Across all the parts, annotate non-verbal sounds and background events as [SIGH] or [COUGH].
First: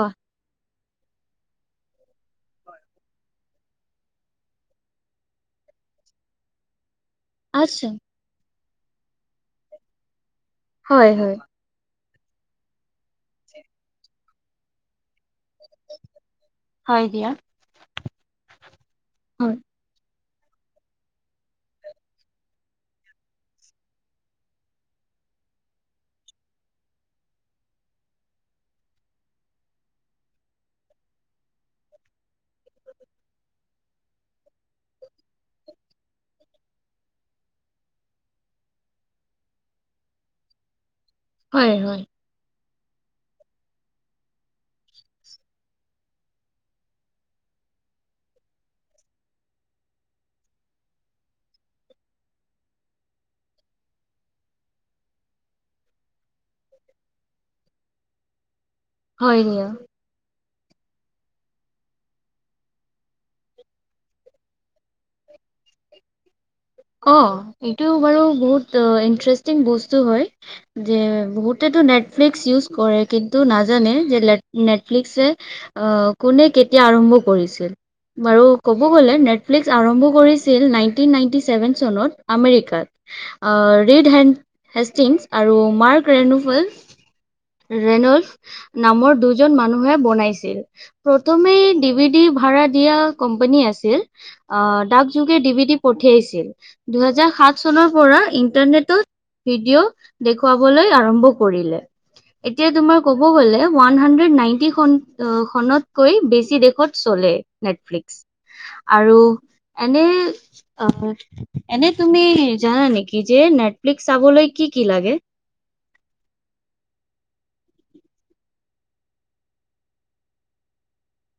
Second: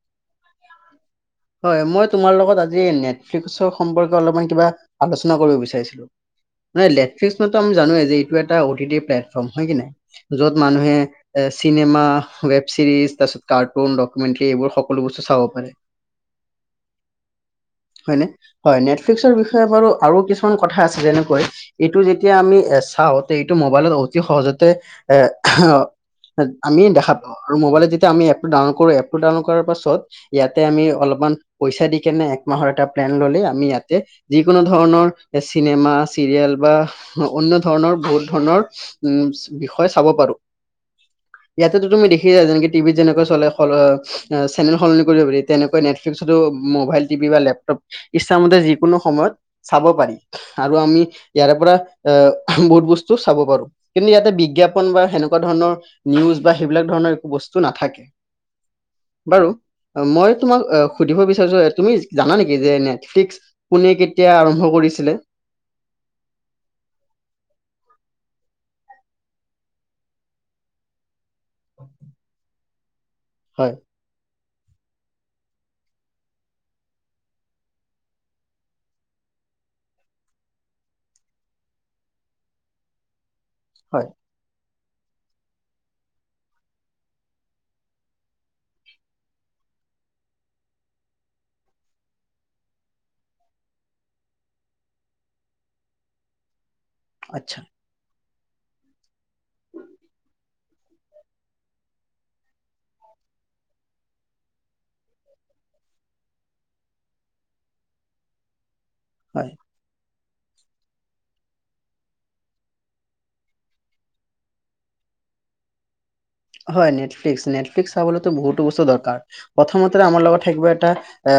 অ মই তোমাৰ লগত আজি নেটফ্লিক্সৰ কিবা আলোচনা কৰিব বিচাৰিছিলো মে নেটফ্লিস্ক মানেতো আমি আচ্ছা জানোৱে যে হয়কি নহয় যত মানুহে হয় হয়। চিনেমা ৱেব ছিৰিজ তাৰপিছত কাৰ্টুন ডকুমেণ্টেৰী এইবোৰ সকলো বস্তু চাব প হয় দিয়া হয় নে হয় নেটফ্লিক্সৰ হয় বিষয়ে বাৰু আৰু কিছুমান কথা আছে যেনেকৈ এইটো যেতিয়া আমি এ চাওঁ চ এইটো মোবাইলত অতি সহজতে এ আমিয়ে দেখা পাও আৰু মোবাইলেত যেতিয়ামি এপ ডাউনলড কৰো এপ টো ডাউনলড কৰাৰ পাছত ত ইয়াতে আমি অলপমান পইচা দি কেনে একমাহৰ এটা প্লেন ললে আমি ইয়াতে যিকোনো ধৰণৰ চিনেমা চিৰিয়েল বা অন্য ধৰণৰ বহুত ধৰণৰ উম বিষয়ে চাব পাৰো হয় ইয়াতেতো হয় তুমি দেখিবা যেনেকে টিভিত যেনেকৈ চলে হল চেনেল সলনি কৰিব পাৰি তেনেকৈ নেটফ্লিক্সতো মোবাইল টিভি বা লেপটপ ইচ্ছামতে যিকোনো সময়ত চাব পাৰি আৰু আমি ইয়াৰে পৰা আহ বহুত বস্তু চাব পাৰো কিন্তু ইয়াতে বিজ্ঞাপন বা সেনেকুৱা ধৰণৰ নিউজ বা সেইবিলাক ধৰণৰ একো বস্তু নাথাকে হয় বাৰু দিয়া। মই তোমাক সুধিব তুমি জানা নেকি যে নেটফ্লিক্স কোনে কেতিয়া আৰম্ভ কৰিছিলে অঁ এইটো বাৰু বহুত অ ইণ্টাৰেষ্টিং বস্তু হয় যে বহুতেতো নেটফ্লিক্স ইউজ কৰে কিন্তু হয় নাজানে যে নেটফিক্স এ অ কোনে কেতিয়া আৰম্ভ কৰিছিল বাৰু ক'ব গ'লে নেটফ্লিক্স আৰম্ভ কৰিছিল নাইন টিন নাইনটি চেভেন চনত আমেৰিকাত হয় ৰিড হেন হেষ্টিংছ আৰু মাৰ্ক ৰেনুফেল ৰেনল্ভ নামৰ দুজন মানুহে বনাইছিল প্ৰথমে ডিভি ডি ভাৰা দিয়া কোম্পানী আছিল আহ ডাক যুগে ডি বি ডি পঠিয়াইছিল দুহেজাৰ আচ্ছা সাত চনৰ পৰা ইণ্টাৰনেটত ভিডিঅ' দেখুৱাবলৈ আৰম্ভ কৰিলে এতিয়া তোমাৰ কব গ'লে ওৱান হাণ্ড্ৰেড নাইনটি খন- খনতকৈ বেছি দেশত চলে নেটফ্লিক্স আৰু হয় এনে। অ' এনে তুমি জানা নেকি যে নেটফ্লিক্স চাবলৈ কি কি লাগে। হয় নেটফ্লিক্স, নেটফ্লিক্স চাবলৈতো বহুতো বস্তু দৰকাৰ প্ৰথমতে আমাৰ লগত থাকিব এটা। এ‌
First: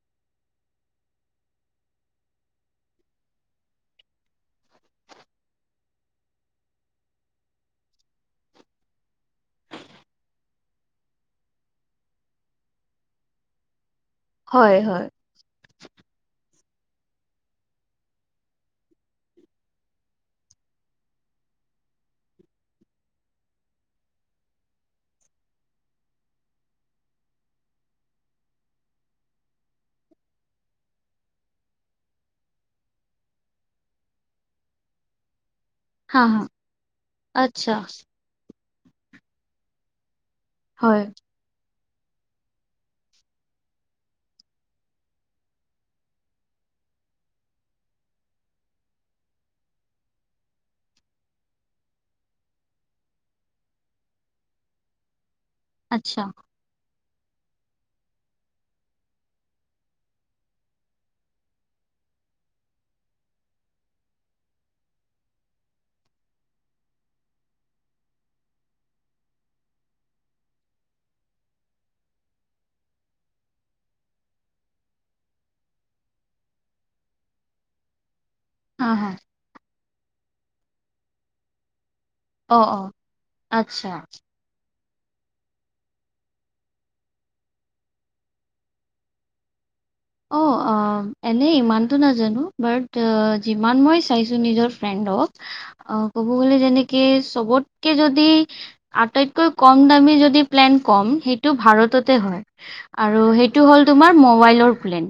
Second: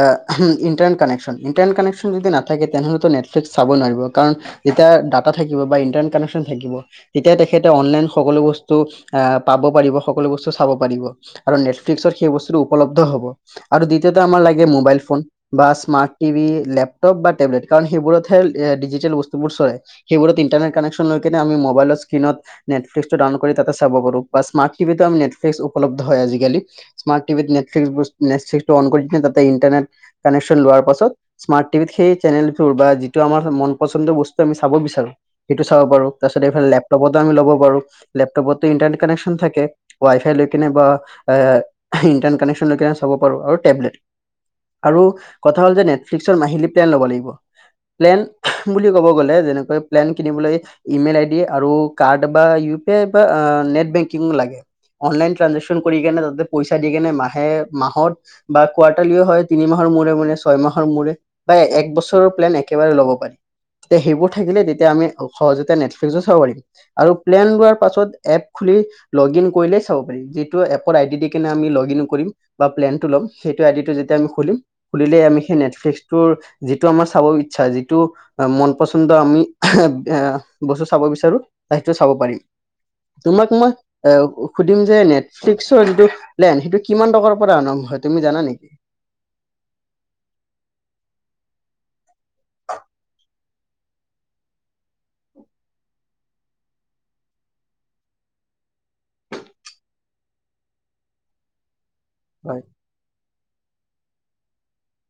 ইণ্টাৰনেট কানেকশ্যন ইণ্টাৰনেট কানেকশ্যন যদি নাথাকে তেনেহ'লেতো নেটফ্লিক্স চাব নোৱাৰিব কাৰণ যেতিয়া ডাটা থাকিব বা ইণ্টাৰনেট কানেকশ্যন থাকিব। তেতিয়া তেখেতে অনলাইন সকলো বস্তু আ পাব। পাৰিব সকলো বস্তু চাব পাৰিব আৰু নেটফ্লিকছত সেই বস্তুটো উপলব্ধ হব। আৰু দ্বিতীয়তে আমাৰ লাগে হয় মোবাইল হয়। ফোন। বা স্মাৰ্ট টিভি লেপটপ বা টেবলেট কাৰণ সেইবোৰতহে ডিজিটেল বস্তুবোৰ চলে। সেইবোৰত ইন্টাৰনেট কানেকশন লৈ কেনে আমি মোবাইলৰ স্ক্ৰীনত নেটফ্লিক্স টো ডাউনলোড কৰি তাতে চাব পাৰোঁ। বা স্মাৰ্ট টিভিতো আমি নেটফ্লিক্স উপলব্ধ হয় আজিকালি। স্মাৰ্টটিভিত নেটফ্লিক্স, নেটফ্লিক্সটো অন কৰি কেনে তাতে ইণ্টাৰনেট কানেকশ্যন লোৱাৰ পাছত। স্মাৰ্টটিভিত সেই চেনেলবোৰ বা যিটো আমাৰ মন পচন্দ বস্তু আমি চাব বিচাৰো। সেইটো চাব পাৰো হা তাৰ পাছত হা এইফালে লেপটপতো আমি ল'ব আচ্ছা পাৰো লেপটপতো ইটাৰনেট কানেকনশ্যন। থাকে, ৱাই-ফাই লৈ কিনে বা হয়। ইণ্টাৰনেট কানেকশ্যন লৈ কেনে চাব পাৰো আৰু টেবলেট। আৰু কথা হ'ল যে নেটফ্লিক্সৰ মাহিলী প্লেন ল'ব লাগিব। প্লেন বুলি ক'ব গ'লে যেনেকৈ প্লেন কিনিবলৈ। ইমেইল আইডি আৰু কাৰ্ড বা ইউ পি আই বা নেট বেং কিং লাগে অনলাইন ট্ৰেনজেচন কৰি কিনে আচ্ছা তাতে পইছা দি কিনে মাহে মাহত বা কোৱাৰ্টাৰলিও হয় তিনি মাহৰ মূৰেমূৰে ছয় মাহৰ মূৰে। বা এক বছৰৰ প্লেন একেবাৰে ল'ব পাৰি। সেইবোৰ থাকিলে তেতিয়া আমি সহজতে নেটফ্লিক্সো চাব পাৰিম। আৰু প্লেন লোৱাৰ পাছত এপ খুলি। লগ ইন কৰিলেই চাব পাৰিম যিটো এপৰ আইডি দি কেনে আমি লগ ইন কৰিম। বা প্লেনটো ল'ম সেইটো আইডিটো যেতিয়া আমি খুলিম। খুলিলে আমি সেই নেটফ্লিক্সটোৰ যিটো আমাৰ চাব ইচ্ছা যিটো। মন হা হা পচন্দৰ আমি বস্তু চাব বিচাৰো সেইটো চাব পাৰিম। অ', অ', তোমাক মই আচ্ছা। এ সুধিম যে নেটফ্লিক্সৰ যিটো প্লেন সেইটো কিমান টকাৰ পৰা আৰম্ভ হয় তুমি জানা নেকি? অ', [INAUDIBLE] অ' এনে ইমানতো নাজানো বাট যিমান মই চাইছো নিজৰ ফ্ৰেণ্ডক। অ' ক'ব গ'লে যেনেকে চবতকে যদি আটাইতকৈ কম দামী যদি প্লেন কম সেইটো ভাৰতত। তে হয় আৰু সেইটো হ'ল তোমাৰ মবাইলৰ। প্লেন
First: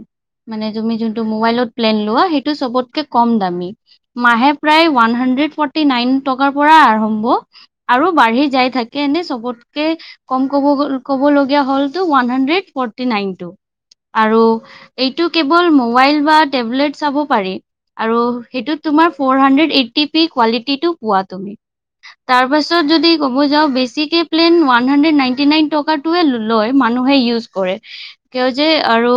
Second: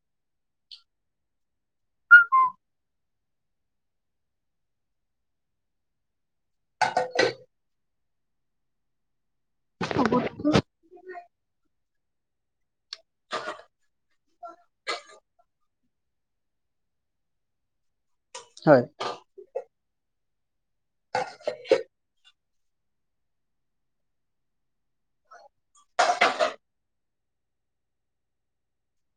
মানে তুমি জোনটো মোবাইলত প্লেন লোৱা সেইটো চবতকে কম দামী। মাহে প্ৰায় ওৱান হাণ্ড্ৰেড ফৰ্ট টি খন নাইন টকাৰ পৰা আৰম্ভ আৰু বাঢ়ি যাই থাকে এনে চবত। কেই কম কবছ্ৰ ক'বলগীয়া হ'ল টো ওৱান হাণ্ড্ৰেড ফৰ্টিনাইনটো আৰু এইটো কেৱল মোবাইল বা টেবলেট চাব পাৰি আৰু হয় সেইটোত তোমাৰ। ফ'ৰ হাণ্ড্ৰেড এইটটি পি কোৱালিটিটো পোৱা তুমি। তাৰ পাছত যদি কব যাওঁ বেছিকে plan one hundred ninety nine টকাৰ। টোৱে লয় মানুহে ইউজ কৰে কিয় যে আৰু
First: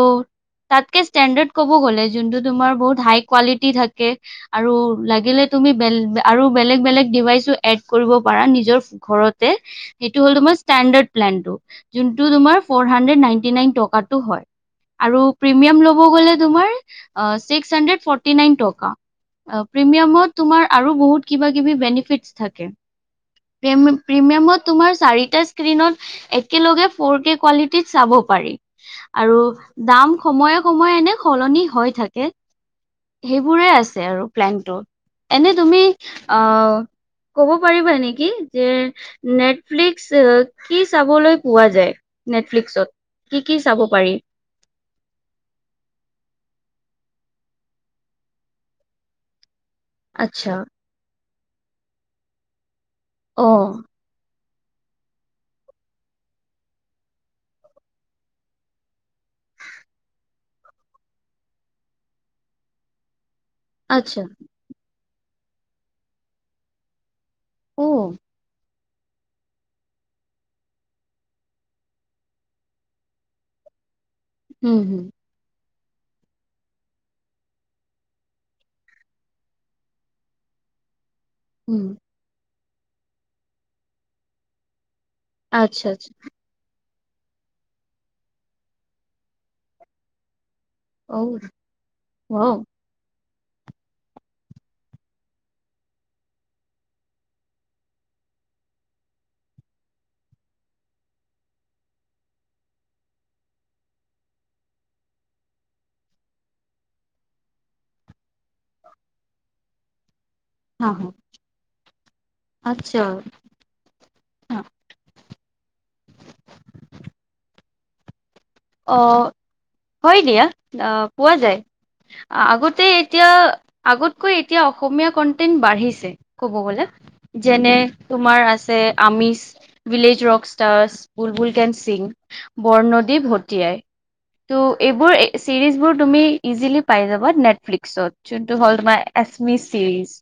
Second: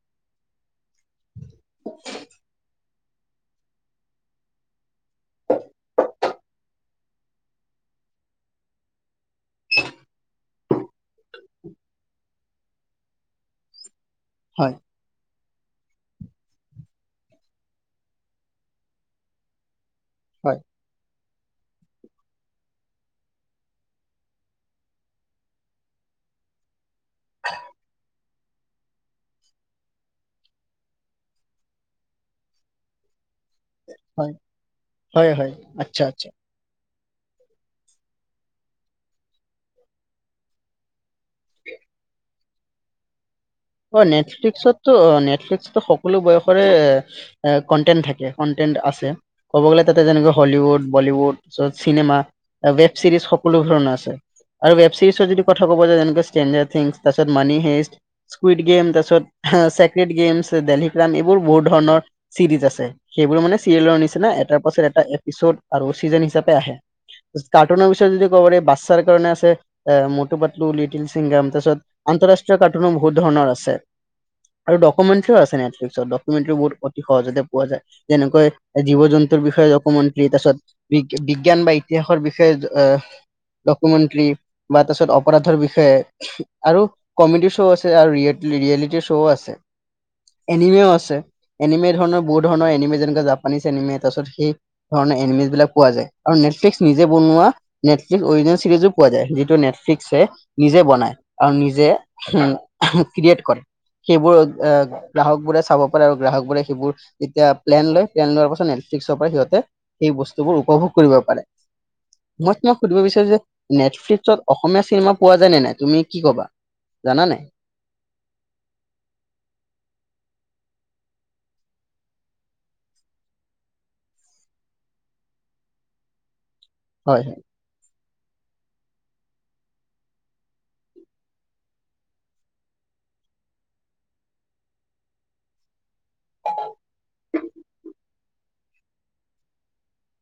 তাতকে ষ্টেনডাৰ্ড কব গ'লে জোনটো তোমাৰ বহুত হাই কোৱালিটি থাকে। আৰু লাগিলে তুমি বেল আৰু বেলেগ বেলেগ ডিভাইচো এড কৰিব পাৰা নিজৰ। ঘৰতে। সেইটো হ'ল তোমাৰ ষ্টেণ্ডাৰ্ড প্লেনটো যোনটো তোমাৰ ফৰ হাণ্ড্ৰেড নাইনটি নাইন টকাটো হয়। হয়। আৰু প্ৰিমিয়াম ল'ব গ'লে তুমাৰ আ ছিক্স হাড্ৰেড ফৰ্টি নাইন টকা। আ প্ৰিমিয়ামত হয় তোমাৰ আৰু বহুত কিবা কিবি বেনিফিটচ থাকে। প্ৰিম প্ৰিমিয়ামত তোমাৰ চাৰিটা স্ক্ৰিনত একেলগে, ফ'ৰ কে কোৱালিটিত চাব পাৰি আৰু, দাম সময়ে সময়ে এনে সলনি হৈ থাকে। সেইবোৰে আছে আৰু হয় প্লেনটো হয় হয় এনে তুমি আচ্ছা আচ্ছা আহ, ক'ব পাৰিবা নেকি যে নেটফ্লিক্স এ কি চাবলৈ পোৱা যায় নেটফ্লিক্সত, কি কি চাব অ পাৰি নেটফ্লিক্সত, ত' নেটফ্লিক্স তো সকলো বয়সৰে এ কনটেন্ট থাকে কনটেন্ট আছে। ক'ব গ'লে তাতে যেনেকে আচ্ছা হলিউড বলীউড তাৰপিছত চিনেমা বে চিৰিজ অ সকলো ধৰণৰ আছে। আৰু ৱেব ছিৰিজৰ যদি কথা কব যায় যেনেকে ষ্টেনজাৰ থিংছ তাৰপিছত মানি হেষ্ট, স্কুইড গেম তাৰ পিছত চছেক্ৰেট গেম ডেলহি ক্ৰাম এইবোৰ বহুত ধৰণৰ চিৰিজ আছে। সেইবোৰো মানে চিৰিয়েলৰ আচ্ছা নিচিনা এটাৰ পাছত এটা এপিচড আৰু চিজন হিচাপে আহে। কাৰ্টুনৰ বিষয়ে যদি ক'বাৰ এই বাচ্ছাৰ কাৰণে আছে। এ মটু পটলু লিটিল ছিংগাম তাৰপিছত আন্তঃৰাষ্ট্ৰীয় কাৰ্টুনো বহুত ধৰণৰ আছে। আৰু ডকুমেনটেৰিউ আছে নেতফিলকচত ডক, ডকুমেন্টেৰীউ বহুত সহজতে পোৱা যায় যেনেকৈ জীৱ জন্তুৰ বিষয়ে ডকুমেট তাৰিছত, বিজ্ঞান বা ইতিহাসৰ বিষয়ে ডকুমেন্টৰী বা তাৰপিছত, অপৰাধৰ আচ্ছা, বিষয়ে আচ্ছা. আৰু কমেডি শ্ব' আছে। আৰু ৰিয়ে ৰিয়েলেটিৰ শ্ব' আছে, এনিমে আছে আছে এনিমে ধৰণৰ বহুত ধৰণৰ এনিমে যেনেকুৱা জাপানিজ এনিমে তাৰপিছত সেই, ধৰণৰ এনেমিছ বিলাক পোৱা যায় আৰু নেটফ্লিক্স নিজে বনোৱা, নেটফ্লিক্সে অৰিজেনেল চিৰিজো পোৱা যায় যিটো নেটফ্লিক্সে, নিজে বনাই আৰু নিজে উ ক্ৰিয়েট কৰে সেইবোৰ আ, গ্ৰাহক বোৰে চাব পাৰে আৰু গ্ৰাহক বোৰে সেইবোৰ যেতিয়া প্লেন লয় প্লেন লোৱাৰ পাছত নেটফিক্সৰ পৰা সিহঁতে, সেই বস্তুবোৰ উপভোগ কৰিব পাৰে মই কিয় আচ্ছা। সুধিব বিচাৰো যে, নেটফ্লিক্সত আ অসমীয়া চিনেমা পোৱা যায় নে নাই তুমি কি কবা জানা নাই, অ হয় দিয়া আহ পোৱা যায়। আগতে এতিয়া, আগতকৈ এতিয়া অসমীয়া কন্টেন্ট বাঢ়িছে। ক'ব গ'লে। হয়। যেনে তোমাৰ আছে আমিছ, village rock stars Bulbul can sing, Bornodi Bhotiai. টু' এইবোৰ এই চিৰিজ বোৰ তুমি ইজিলি পাই যাবা নেটফ্লিক্সত যোনটো হ'ল তোমাৰ, এচমি চিৰিজ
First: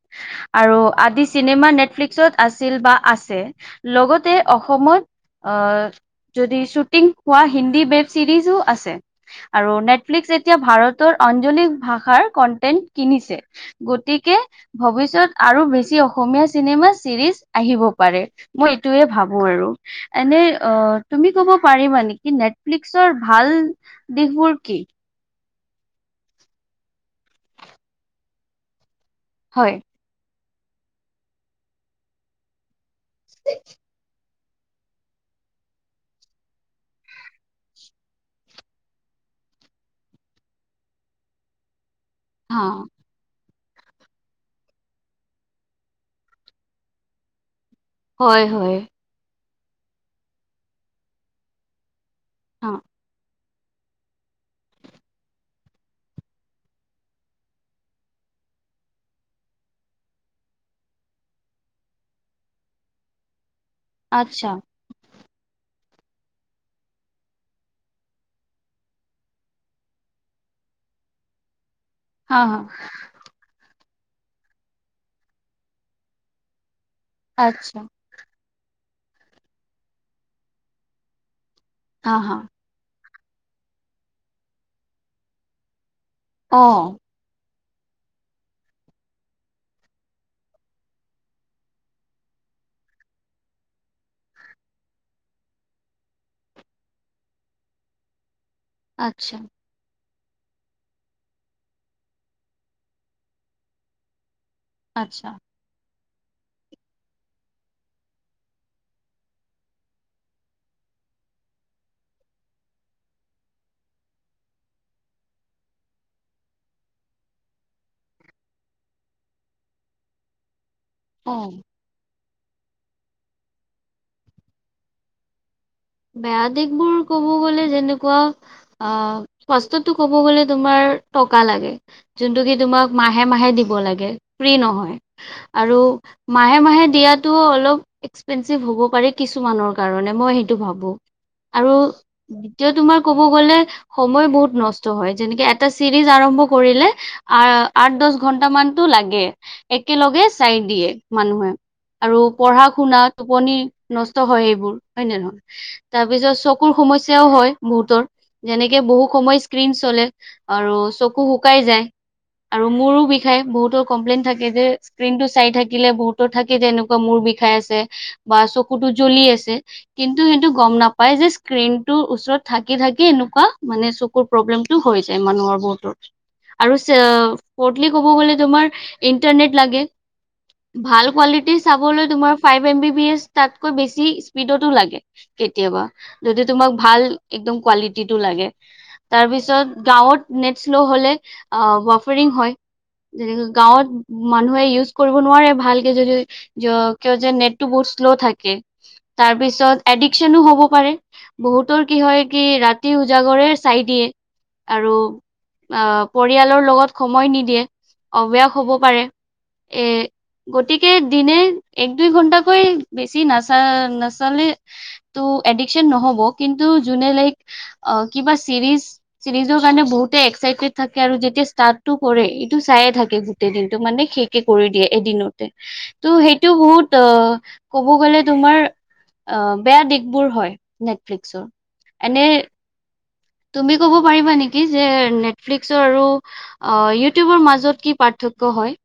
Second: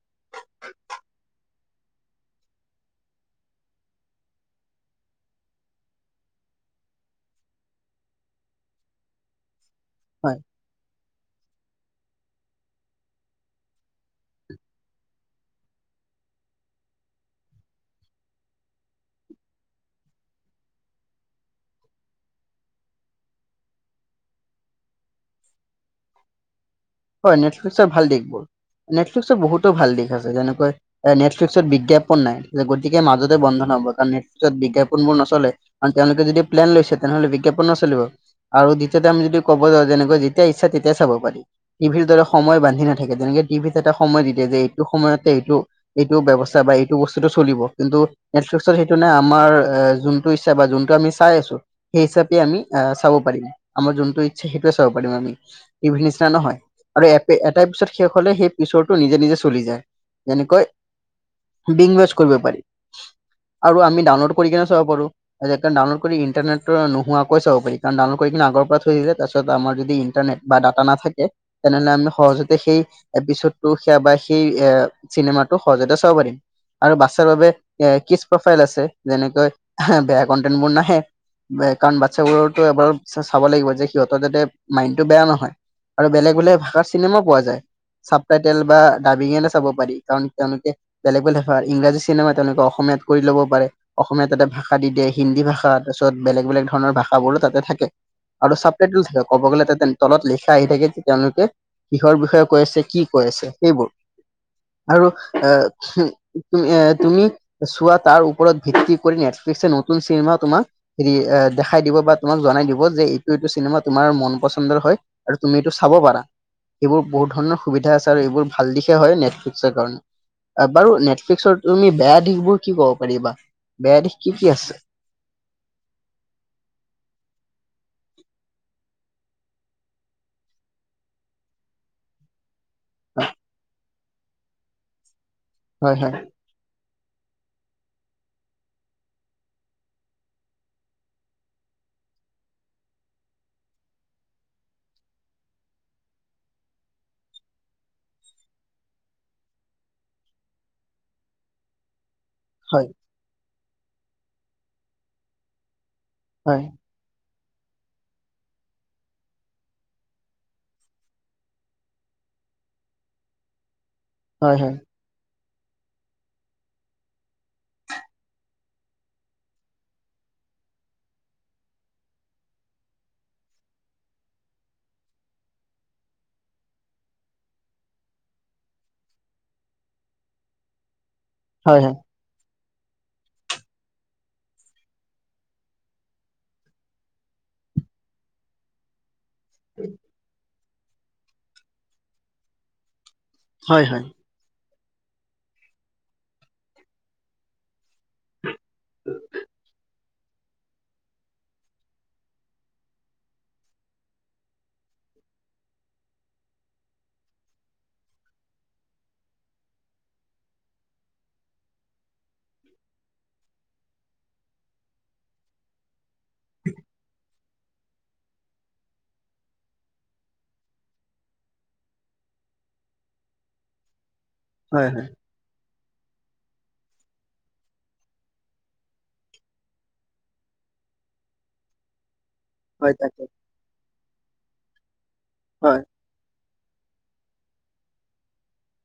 আৰু আদি চিনেমা নেটফ্লিক্সত আছিল বা আছে। লগতে অসমত আহ যদি শ্বুটিং হোৱা হিন্দী বে, চিৰিজো আছে আৰু নেটফ্লিক্স হয় যেতিয়া ভাৰত, টোৰ আঞ্জলিক ভাষাৰ কন্টেন্ট কিনিছে গতিকে, ভৱিষ্যত আৰু বেছি অসমীয়া চিনেমা চিৰিজ আহিব পাৰে। মই এইটোয়ে ভাবো আৰু এনে অ তুমি ক'ব পাৰিবা নেকি নেট, নেটফ্লিক্সৰ ভাল দিশবোৰ কি? হয়। নেটফ্লিক্সৰ ভাল দিশ বোৰ নেটফ্লিক্সৰ বহুতো হয়, ভাল দিশ আছে যেনেকৈ এ', নেটফ্লিক্সৰ বিজ্ঞাপন নাই যে, গতিকে মাজতে বন্ধ ন হ'ব কাৰণ পিছত বিজ্ঞাপন বোৰ নচলে আৰু তেওঁলোকে যদি প্লেন লৈছে। তেনেহলে বিজ্ঞাপন নচলিব। আৰু দ্বিতীয়তে আমি যদি ক'ব যাওঁ যেনেকৈ যেতিয়া ইচ্ছা তেতিয়াই চাব পাৰি টিভিৰ দৰে সময় হা, বান্ধি নাথাকে। থাকে যেনেকে টিভিত এটা সময় দি দিয়ে যে, এইটো সময়তে এইটো এইটো বয়ৱস্থা বা এইটো বস্তুতটো চলিব। কিন্তু হয়, নেটফ্লিক্সত হয়, সেইটো নাই। আমাৰ যোনটো ইচ্ছা বা যোনটো আমি চাই আছো। সেই হিচাপে আমি হা, আহ চাব পাৰিম। আমাৰ যোনটো ইচ্ছা সেইটোৱে চাব পাৰিম আমি টিভি নিচিনা নহয়। আৰু এ, এটা ইপিষদ শেষ হলে, সেই পিছৰটো নিজে নিজে চলি যায়। যেনেকৈ [UNINTELLIGIBLE] কৰিব পাৰি আৰু আমি ডাউনলোড আচ্ছা, কৰি কিনে চাব পাৰো। [UNINTELLIGIBLE] কাৰণাউলোড কৰি ইণ্টনেত নোহোৱাকৈ চাব পিণ ডাউনলড কৰি কিনে আগৰ পৰা থৈছিলে তাৰপছত আমাৰ যদি ইণ্টাৰনেট বা ডাটা নাথাকে। তেনেহলে আমি হা, হা, সহজতে সেই এপিছতটো সেয়া বা সেই এ চিনেমাটো সহজতে চাব প দিম আৰু বা বাবে আচ্ছা, এ, কিসুমন প্ৰফাইল আছে। যেনেকৈ বেয়া কন্টেনট বোৰ নাহে। কাৰণ হা, হা। বাচ্ছাবোৰৰো এবাৰ চাব লাগিব যে, সিহঁতৰ যতে মাইণ্ড টো বেয়া নহয় আৰু বেলেগ বলেগ ভাষাৰ অ', চিনেমা পোৱা যায়। চাব টাইটেল বা ডাবিঙেটা চাব পাৰি কাৰণ তেওঁলোকে বেলেগ বেলেগ ইংৰাজী চিনেমা তেওঁলোকে অসমীয়াত কৰি ল'ব পাৰে। অসমীয়াত তাতে ভাষা দি দিয়ে। হিন্দী ভাষা তাৰপিছত বেলেগ বেলেগ ধৰণৰ ভাষাবোৰো তাতে থাকে, আৰুচাপ থাকে, আচ্ছা, ক'ব গ'লোতে তলত লেখা আহি থাকে যে, তেওঁলোকে কিহৰ বিষয়ে কৈ আছ? কি কৈ আছে? সেইবোৰ আৰু আচ্ছা, এ এ', তুমি চোৱা তাৰ ওপৰত ভিত্তি কৰি ন নতুন চিনেমা তোমা হেৰি দেখাই দিব বা তোমাক জনাই দিব যে এইটো এইটো চিনেমা তোমাৰ মন পচন্দৰ হয়। আৰু তুমি এইটো চাব পাৰা এইবোৰ বহুত ধৰণৰ সুবিধা আছে। আৰু এইবোৰ ভাল দিশে হয়। নেটফ্লিক্সৰ কাৰণে বাৰু নেটফ্লিক্সৰ অ', তুমি বেয়া দিশ বোৰ কি ক'ব পাৰিবা বেয়া দিশ কি কি আছে? বেয়া দিশ বোৰ ক'ব গ'লে যেনেকুৱা অ', [UNINTELLIGIBLE] টো ক'ব গলে তুমাৰ টকা লাগে। যোনটো কি তোমাক মাহে মাহে দিব লাগে। ফ্ৰী নহয় আৰু হয় হয় মাহে মাহে দিয়াতটো অলপ এক্সপেঞ্চিভ হ'ব পাৰে। কিছুমানৰ কাৰণে মই টো ভাবো আৰু দ্বিতীয় তোমাৰ ক'ব গলে সময় বহুত নষ্ট হয়, যেনেকে এটা চিৰিজ আৰম্ভ কৰিলে আহ আঠ দহ ঘন্টা মানতটো লাগে একেলগে চাই দিয়ে মানুহে। আৰু পঢ়া হয় শুনা টোপনি নষ্ট হয়। এইবোৰ হয় নে নহয়। তাৰ পিছত হয় চকুৰ সমস্যয়াও হয়। বহুতৰ যেনেকে স্ক্ৰীন চলে আৰু চকু শুকাই যায়। আৰু মোৰো বিষায় বহুতো কমপ্লেইন থাকে হয় যে স্ৰিন টো চাই থাকিলে বহুতো থাকে যেনেকুৱা মূৰ বিষাই আছে। বা চকুতটো জ্বলি আছে। কিন সেইটো গম নাপাই যে স্ক্ৰীনটোৰ ওচৰত থাকি থাকি এনেকুৱা মানে চকুৰ প্ৰব্লেমটো হৈ যায়। মানুহৰ বহুতৰ আৰু ফৰ্থলী কব গলে তোমাৰ ইণ্টাৰনেট লাগে। ভাল কোৱালিটি হয় হয় চাবলৈ তোমাৰ five M B B S তাতকৈ বেছি স্পীডতো লাগে। কেতিয়াবা যদি তোমাক ভাল একদম কোৱালিটিটো লাগে। তাৰপিছত গাঁৱত নেট শ্ল' হ'লে ৱাফাৰিং হয়। যেনে হয় হয় হয় গাঁৱত। মানুহে ইউজ কৰিব নোৱাৰে, ভালকে যদি কিয় যে নেটটো বহুত শ্ল' থাকে তাৰপিছত এডিকচনো হ'ব পাৰে, বহুতৰ কি হয় কি ৰাতি উজাগৰে চাই দিয়ে। আৰু। অ' পৰিয়ালৰ লগত সময় নিদিয়ে, অভ্যাস হ'ব পাৰে। এ গতিকে দিনে এক দুই ঘণ্টাকৈ বেছি নাচা নাচালে ত' এডিকশ্যন নহ'ব কিন্তু যোনে লাইক কিবা ছিৰিজ চিৰিজৰ কাৰণে বহুতে এক্সাইটেড থাকে, আৰু যেতিয়া ষ্টাৰ্টটো কৰে এইটো চাইয়ে থাকে। গোটেই দিনটো মানে কে কৰি দিয়ে হয় হয় এদিনতে। তো সেইটো বহুতেই ক'ব গ'লে তোমাৰ বেয়া দিশ বোৰ হয় নেটফ্লিক্সৰ। হয়, তাকে। তুমি ক'ব পাৰিবা নেকি যে নেটফ্লিক্সৰ হয়। আৰু ইউটিউবৰ মাজত কি পাৰ্থক্য হয়?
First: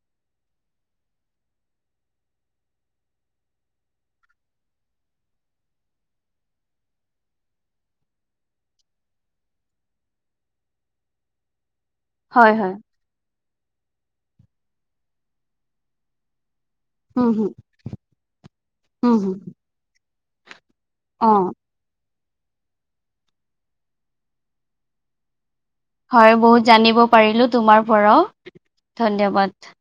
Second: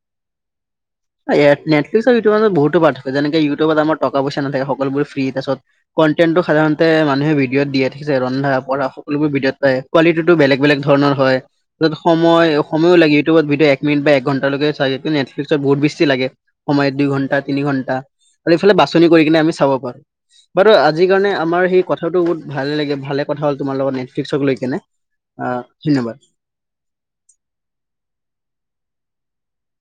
নেটফ্লিক্সৰ আৰু ইউটিউবৰ ৰ মাজত বহুত পাৰ্থক্য আছে। যেনে, ইউটিউবৰত আমাৰ টকা পইছা নাথাকে সকলোবোৰ ফ্ৰী। তাৰপিছত কণ্টেন্টটো সাধাৰণতে মানুহে ভিডিঅ'ত দিয়ে থাকে, ৰন্ধা বঢ়া সকলোবোৰ ভিডিঅ'ত পায় থাকো। কোৱালিটিটো বেলেগ বেলেগ ধৰণৰ হয়। তাত সময় হয় হয় সময়ইও লাগে ইউটউবত ভিডিঅ এক মিনিট বা এক ঘণ্ট লৈকে চাই। নেটফ্লিক্সৰ ত বহুত বেছি লাগে। সময়ত দুই উম ঘণ্টা, হুম তিনি ঘণ্টা আৰু এইফালে বাছনি উম কৰি হুম। কিনে আমি চাব পাৰোঁ। বাৰু আজিৰ কাৰণে অ' আমাৰ হি কথাটো বহুত ভালে লাগে ভালে কথা হ'ল তোমাৰ লগত নেটফ্লিক্সক লৈ কিনে। আহিলো [UNINTELLIGIBLE] হয়, বহুত কথা জানিব পাৰিলো তোমাৰ পৰা ধন্যবাদ।